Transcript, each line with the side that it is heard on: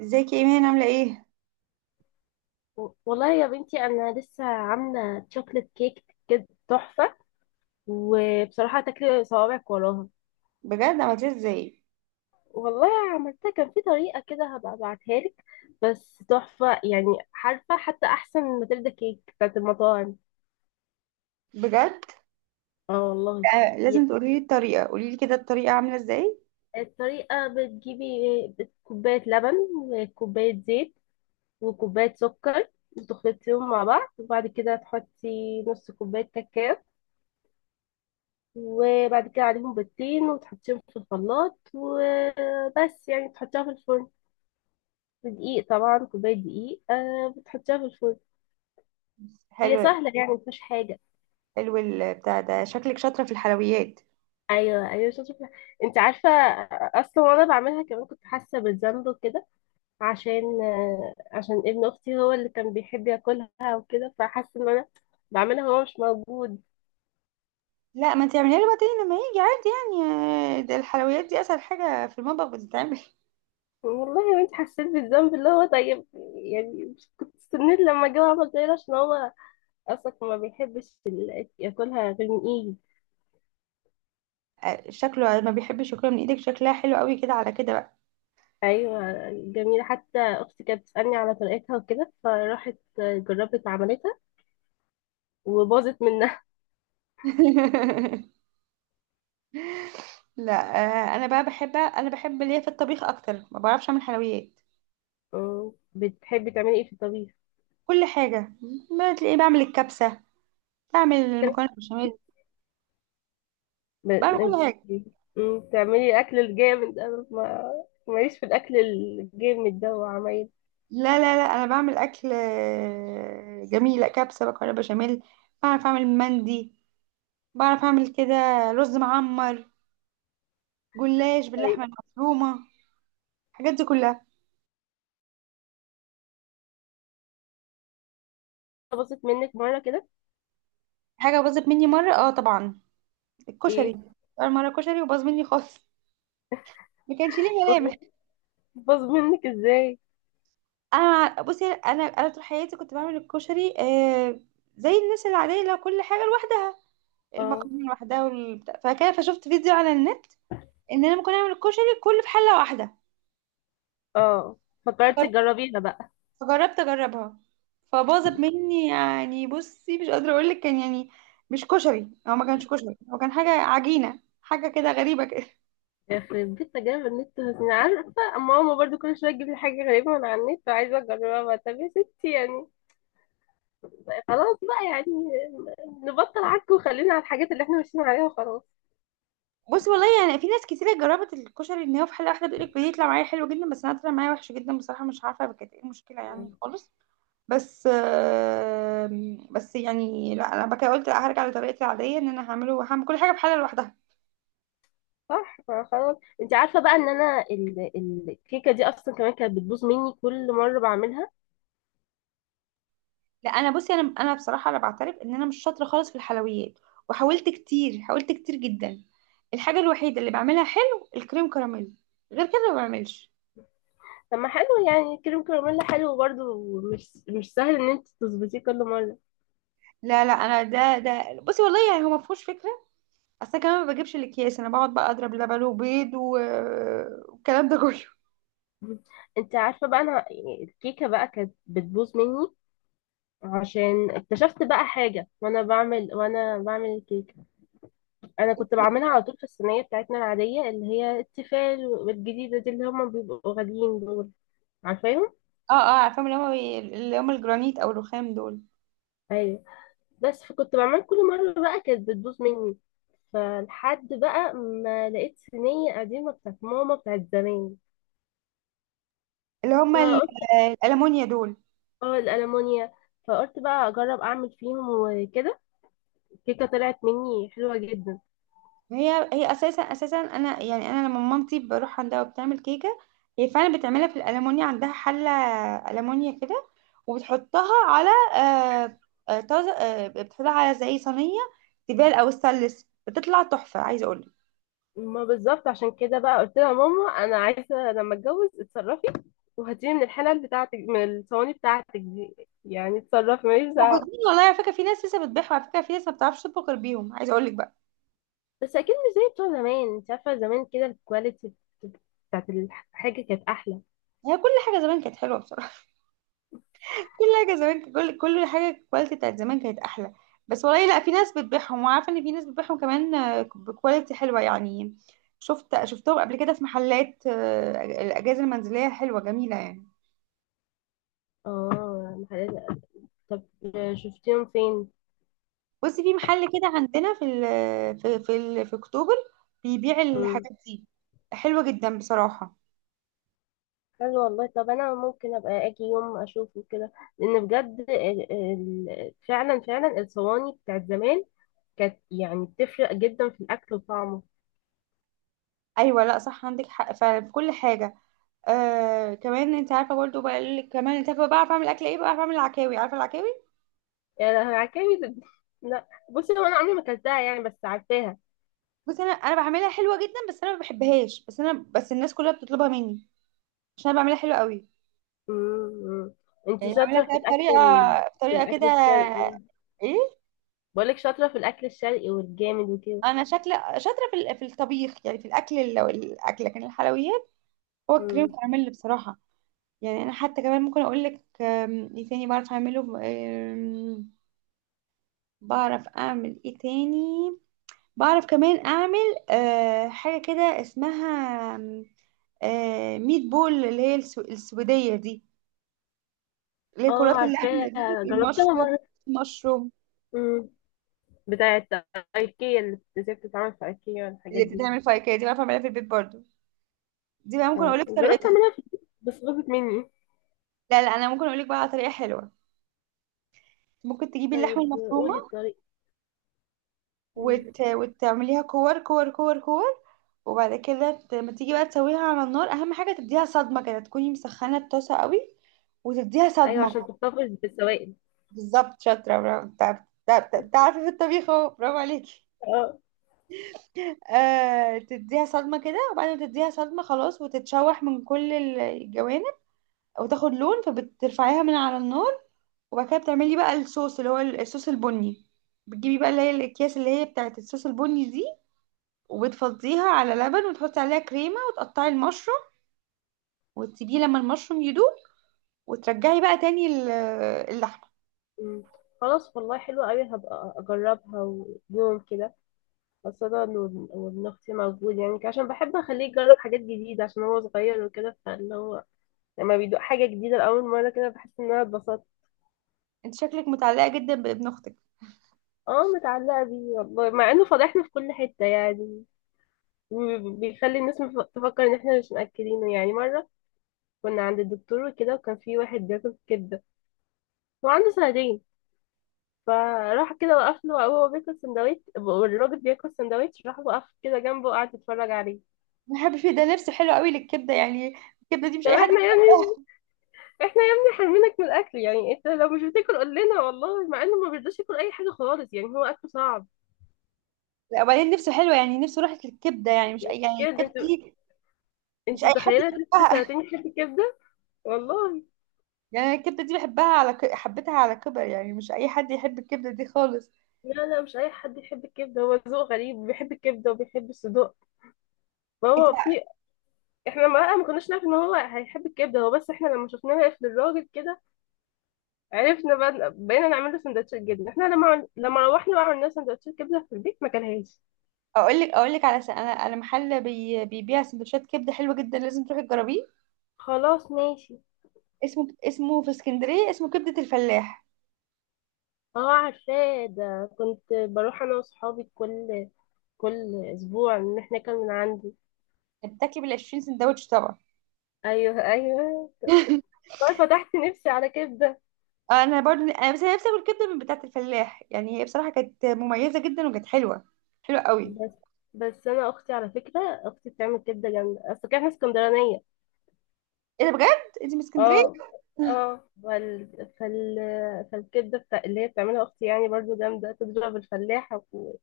right: ازيك يا ايمان؟ عامله ايه؟
left: والله يا بنتي، انا لسه عامله شوكليت كيك كده تحفه. وبصراحه تاكلي صوابعك وراها.
right: بجد عملتيها ازاي؟
left: والله عملتها كان في طريقه كده، هبقى ابعتها لك. بس تحفه يعني. عارفه حتى احسن من ماتيلدا كيك بتاعت المطاعم.
right: بجد؟
left: اه والله.
right: آه
left: هي
right: لازم تقولي لي الطريقه. قولي لي كده الطريقه عامله ازاي.
left: الطريقه، بتجيبي كوبايه لبن وكوبايه زيت وكوبايه سكر، وتخلطيهم مع بعض، وبعد كده تحطي نص كوبايه كاكاو، وبعد كده عليهم بيضتين، وتحطيهم في الخلاط وبس يعني تحطيها في الفرن. دقيق طبعا، كوباية دقيق، بتحطيها في الفرن. هي
right: حلو.
left: سهلة يعني مفيهاش حاجة.
right: حلو، البتاع ده شكلك شاطره في الحلويات.
left: أيوة أيوة، شاطرة. أنت عارفة، أصلا وأنا بعملها كمان كنت حاسة بالذنب وكده، عشان عشان ابن أختي هو اللي كان بيحب ياكلها وكده، فحاسة إن أنا بعملها وهو مش موجود.
right: لا، ما انت اعمليها له بعدين لما يجي عادي يعني. ده الحلويات دي اسهل حاجه في المطبخ بتتعمل.
left: والله يا بنتي، حسيت بالذنب اللي هو طيب يعني. مش كنت استنيت لما جه عمل زي ده، عشان هو اصلا ما بيحبش ياكلها غير من ايدي.
right: شكله ما بيحبش ياكلها من ايدك، شكلها حلو قوي كده، على كده بقى.
left: ايوه، جميله. حتى اختي كانت بتسالني على طريقتها وكده، فراحت جربت عملتها وباظت منها.
right: لا. انا بقى بحب، انا بحب ليا في الطبيخ اكتر، ما بعرفش اعمل حلويات.
left: بتحبي تعملي ايه في الطبيخ؟
right: كل حاجه. ما تلاقيه بعمل الكبسه، بعمل
left: بت-
right: المكرونه بالبشاميل،
left: ب-
right: بعمل كل
left: انت-
right: حاجه.
left: بتعملي اكل الجامد؟ انا ما ماليش في الاكل الجامد ده وعمايل.
right: لا انا بعمل اكل جميل، لا كبسه بقى، بشاميل. بعرف اعمل مندي، بعرف اعمل كده، رز معمر، جلاش
left: طيب،
right: باللحمه المفرومه، الحاجات دي كلها.
left: باظت منك مره كده؟
right: حاجه باظت مني مره؟ اه طبعا،
left: ايه،
right: الكشري. اول مره كشري وباظ مني خالص، ما كانش ليه
left: باظ؟
right: ملامح.
left: باظ منك ازاي؟
right: انا بصي، انا طول حياتي كنت بعمل الكشري زي الناس العاديه، لو كل حاجه لوحدها،
left: اه
right: المكرونه لوحدها والبتاع، فكده فشفت فيديو على النت ان انا ممكن اعمل الكشري كله في حله واحده.
left: اه، فكرتي تجربيها بقى.
right: فجربت اجربها، فباظت مني. يعني بصي مش قادره اقول لك كان يعني مش كشري، هو ما كانش كشري، هو كان حاجه عجينه، حاجه كده غريبه كده.
left: يخرب بيت تجارب النت، أنا عارفة ماما برضو كل شوية تجيب لي حاجة غريبة من على النت وعايزة أجربها بقى. طب يا ستي يعني خلاص بقى يعني، نبطل عك وخلينا على الحاجات اللي احنا ماشيين عليها وخلاص.
right: بصي والله يعني في ناس كتيرة جربت الكشري ان هو في حلقة واحدة، بتقولك بيطلع معايا حلو جدا، بس انا طلع معايا وحش جدا بصراحة. مش عارفة كانت ايه المشكلة يعني
left: مم.
right: خالص. بس بس يعني لا انا بقى قلت لا، هرجع لطريقتي العادية ان انا هعمله، هعمل كل حاجة في حلة لوحدها.
left: صح، ما خلاص. انت عارفة بقى ان انا الكيكة دي اصلا كمان كانت بتبوظ مني كل مرة بعملها.
right: لا، انا بصي، انا بصراحه انا بعترف ان انا مش شاطره خالص في الحلويات. وحاولت كتير، حاولت كتير جدا. الحاجه الوحيده اللي بعملها حلو الكريم كراميل، غير كده ما بعملش.
left: طب ما حلو يعني، كريم كراميل حلو برضو، مش مش سهل ان انت تظبطيه كل مرة.
right: لا لا، انا ده بصي والله يعني هو ما فيهوش فكره. اصل أنا كمان ما بجيبش الاكياس، انا بقعد بقى اضرب لبن وبيض و- والكلام ده كله.
left: انت عارفة بقى، انا يعني الكيكة بقى كانت بتبوظ مني، عشان اكتشفت بقى حاجة وانا بعمل، وانا بعمل الكيكة. انا كنت بعملها على طول في الصينية بتاعتنا العادية، اللي هي التيفال والجديدة دي اللي هما بيبقوا غاليين دول. عارفاهم،
right: اه اه عارفاهم، اللي هم، اللي هم الجرانيت او الرخام دول.
left: ايوه. بس فكنت بعمل كل مرة بقى كانت بتبوظ مني، فلحد بقى ما لقيت صينية قديمة بتاعت ماما بتاعت زمان،
right: اللي هم ال-
left: فقلت.
right: الالمونيا دول.
left: اه، الألمونيا. فقلت بقى اجرب اعمل فيهم وكده، الكيكة طلعت مني حلوة جدا.
right: هي اساسا انا يعني، انا لما مامتي بروح عندها وبتعمل كيكه هي فعلا بتعملها في الالمونيا، عندها حله المونيا كده، وبتحطها على آه، آه، طاز آه، بتحطها على زي صينيه تيفال او ستانلس بتطلع تحفه، عايزه اقول لك.
left: ما بالظبط، عشان كده بقى قلت لها ماما انا عايزه لما اتجوز اتصرفي وهاتيلي من الحلل بتاعتك، من الصواني بتاعتك دي. يعني اتصرفي ماليش دعوه.
right: موجودين والله على فكره، في ناس لسه بتبيعها، على فكره في ناس ما بتعرفش تطبخ غير بيهم، عايزه اقول لك بقى.
left: بس اكيد مش زي بتوع زمان، انت عارفه زمان كده الكواليتي بتاعت الحاجه كانت احلى.
right: هي كل حاجه زمان كانت حلوه بصراحه. كل حاجه زمان، كل حاجه الكواليتي بتاعت زمان كانت احلى. بس والله لا، في ناس بتبيعهم، وعارفه ان في ناس بتبيعهم كمان بكواليتي حلوه يعني. شفتهم قبل كده في محلات الاجهزه المنزليه حلوه جميله يعني.
left: اه، طب شفتيهم فين؟
right: بصي، في محل كده عندنا في ال في اكتوبر بيبيع
left: مم.
right: الحاجات دي، حلوه جدا بصراحه.
left: حلو والله، طب انا ممكن ابقى اجي يوم اشوفه كده، لان بجد فعلا فعلا الصواني بتاعت زمان كانت يعني بتفرق جدا في الاكل وطعمه.
right: ايوه لا صح، عندك حق فعلا في كل حاجه. آه كمان انت عارفه برضه بقى ال- كمان انت عارفه بقى، بعرف اعمل اكل ايه بقى، بعرف اعمل العكاوي، عارفه العكاوي؟
left: يا لهوي، عكاوي لا بصي، هو انا عمري ما اكلتها يعني، بس عارفاها.
right: بس انا بعملها حلوه جدا، بس انا ما بحبهاش، بس انا الناس كلها بتطلبها مني عشان انا بعملها حلوه قوي.
left: امم، انت
right: يعني بعملها
left: شاطره
right: كده
left: في
right: بطريقه،
left: في
right: بطريقه كده.
left: الاكل الشرقي؟
right: ايه.
left: بقولك شاطره في الاكل الشرقي والجامد وكده.
right: انا شكل شاطره في ال- في الطبيخ يعني، في الاكل ال- الاكل، لكن الحلويات هو الكريم
left: امم.
right: كراميل بصراحه. يعني انا حتى كمان ممكن اقول لك ايه تاني بعرف اعمله، بعرف اعمل ايه تاني. بعرف كمان اعمل أه حاجه كده اسمها أم، أه ميت بول، اللي هي السويديه دي، اللي هي
left: اه
right: كرات اللحمه دي،
left: عارفاها، جربتها
right: المشروم،
left: مره.
right: مشروم.
left: امم، بتاعه ايكيا، اللي ازاي بتتعمل في ايكيا والحاجات
right: اللي
left: دي.
right: بتتعمل فايكيه دي بعرف اعملها في البيت برضو. دي بقى ممكن اقول
left: اه،
right: لك
left: جربت
right: طريقتها.
left: اعملها في البيت بس باظت مني.
right: لا لا، انا ممكن اقول لك بقى على طريقه حلوه. ممكن تجيبي اللحمه
left: طيب
right: المفرومه
left: قولي الطريقه. مم.
right: وت... وتعمليها كور كور كور كور. وبعد كده ت- لما تيجي بقى تسويها على النار، اهم حاجه تديها صدمه كده، تكوني مسخنه الطاسه قوي وتديها
left: ايوه،
right: صدمه.
left: عشان تحتفظ بالسوائل.
right: بالظبط شاطره، برافو. تعرفي في الطبيخ اهو، برافو عليكي.
left: اه.
right: آه، تديها صدمه كده، وبعد ما تديها صدمه خلاص، وتتشوح من كل الجوانب وتاخد لون، فبترفعيها من على النار. وبعد كده بتعملي بقى الصوص، اللي هو الصوص البني. بتجيبي بقى اللي هي الاكياس اللي هي بتاعت الصوص البني دي، وبتفضيها على لبن، وتحطي عليها كريمة، وتقطعي المشروم، وتسيبيه لما المشروم يدوب، وترجعي بقى تاني ال- اللحمة.
left: مم. خلاص والله، حلوة قوي، هبقى اجربها ويوم كده، خاصة وابن أختي موجود يعني، عشان بحب أخليه يجرب حاجات جديدة، عشان هو صغير وكده، فاللي هو لما بيدوق حاجة جديدة لأول مرة كده بحس إن أنا اتبسطت.
right: انت شكلك متعلقة جدا بابن اختك.
left: اه، متعلقة بيه والله، مع إنه فضحنا في كل حتة يعني، وبيخلي الناس تفكر إن إحنا مش مأكلينه. يعني مرة كنا عند الدكتور وكده، وكان في واحد بياكل كبدة، هو عنده سنتين، فراح كده وقف له وهو بياكل سندوتش، والراجل بياكل سندوتش، راح وقف كده جنبه وقعد يتفرج عليه.
right: بحب فيه ده، لبس حلو قوي للكبدة يعني، الكبدة دي مش
left: طب
right: اي حد
left: احنا يعني،
right: بيحبها.
left: احنا يا ابني حرمينك من الاكل يعني، انت لو مش بتاكل قول لنا. والله مع انه ما بيرضاش ياكل اي حاجه خالص، يعني هو اكله صعب
right: لا وبعدين نفسه حلوة يعني، نفسه راحت للكبدة يعني، مش اي يعني
left: كده.
right: الكبدة
left: انتوا،
right: دي مش
left: انتوا
right: اي حد
left: متخيله طفل
right: يحبها.
left: سنتين يحب الكبده؟ والله
right: يعني أنا الكبده دي بحبها على ك... حبيتها على كبر، يعني مش اي حد يحب الكبده دي خالص.
left: لا لا، مش اي حد يحب الكبده، هو ذوق غريب، بيحب الكبده وبيحب الصدوق.
right: انت.
left: فهو في. احنا ما كناش نعرف ان هو هيحب الكبده هو، بس احنا لما شفناه واقف للراجل كده، عرفنا بقى، بقينا نعمل له سندوتشات جبنه. احنا لما لما روحنا وعملنا سندوتشات كبده في البيت ما كلهاش.
right: اقول لك على س... انا محل بي... بيبيع سندوتشات كبده حلوه جدا، لازم تروحي تجربيه.
left: خلاص ماشي.
right: اسمه في اسكندريه، اسمه كبده الفلاح.
left: اه عارفاه ده، كنت بروح انا واصحابي كل اسبوع نحن من عندي.
right: بتاكلي بال 20 سندوتش طبعا.
left: ايوه ايوه. والله فتحت نفسي على كبده.
right: انا برضو انا بس أنا نفسي اكل كبده من بتاعه الفلاح، يعني هي بصراحه كانت مميزه جدا وكانت حلوه، حلوه قوي.
left: بس بس انا اختي، على فكره اختي بتعمل كبده جامده، اصل احنا اسكندرانيه.
right: ايه ده، بجد انت من اسكندريه؟
left: اه اه. فال... فالكبده اللي هي بتعملها اختي، يعني برضو جامده، تضرب الفلاحه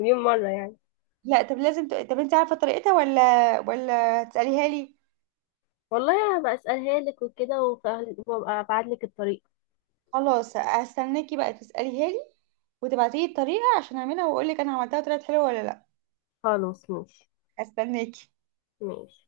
left: مليون مره يعني.
right: لا طب لازم ت... طب انت عارفه طريقتها ولا؟ ولا تساليها لي؟
left: والله هبقى اسالها لك وكده، وابقى ابعت لك الطريق.
right: خلاص، هستناكي بقى تسأليها لي وتبعتيلي الطريقة عشان اعملها واقولك انا عملتها وطلعت حلوة ولا لا.
left: خلاص ماشي.
right: هستناكي.
left: ماشي.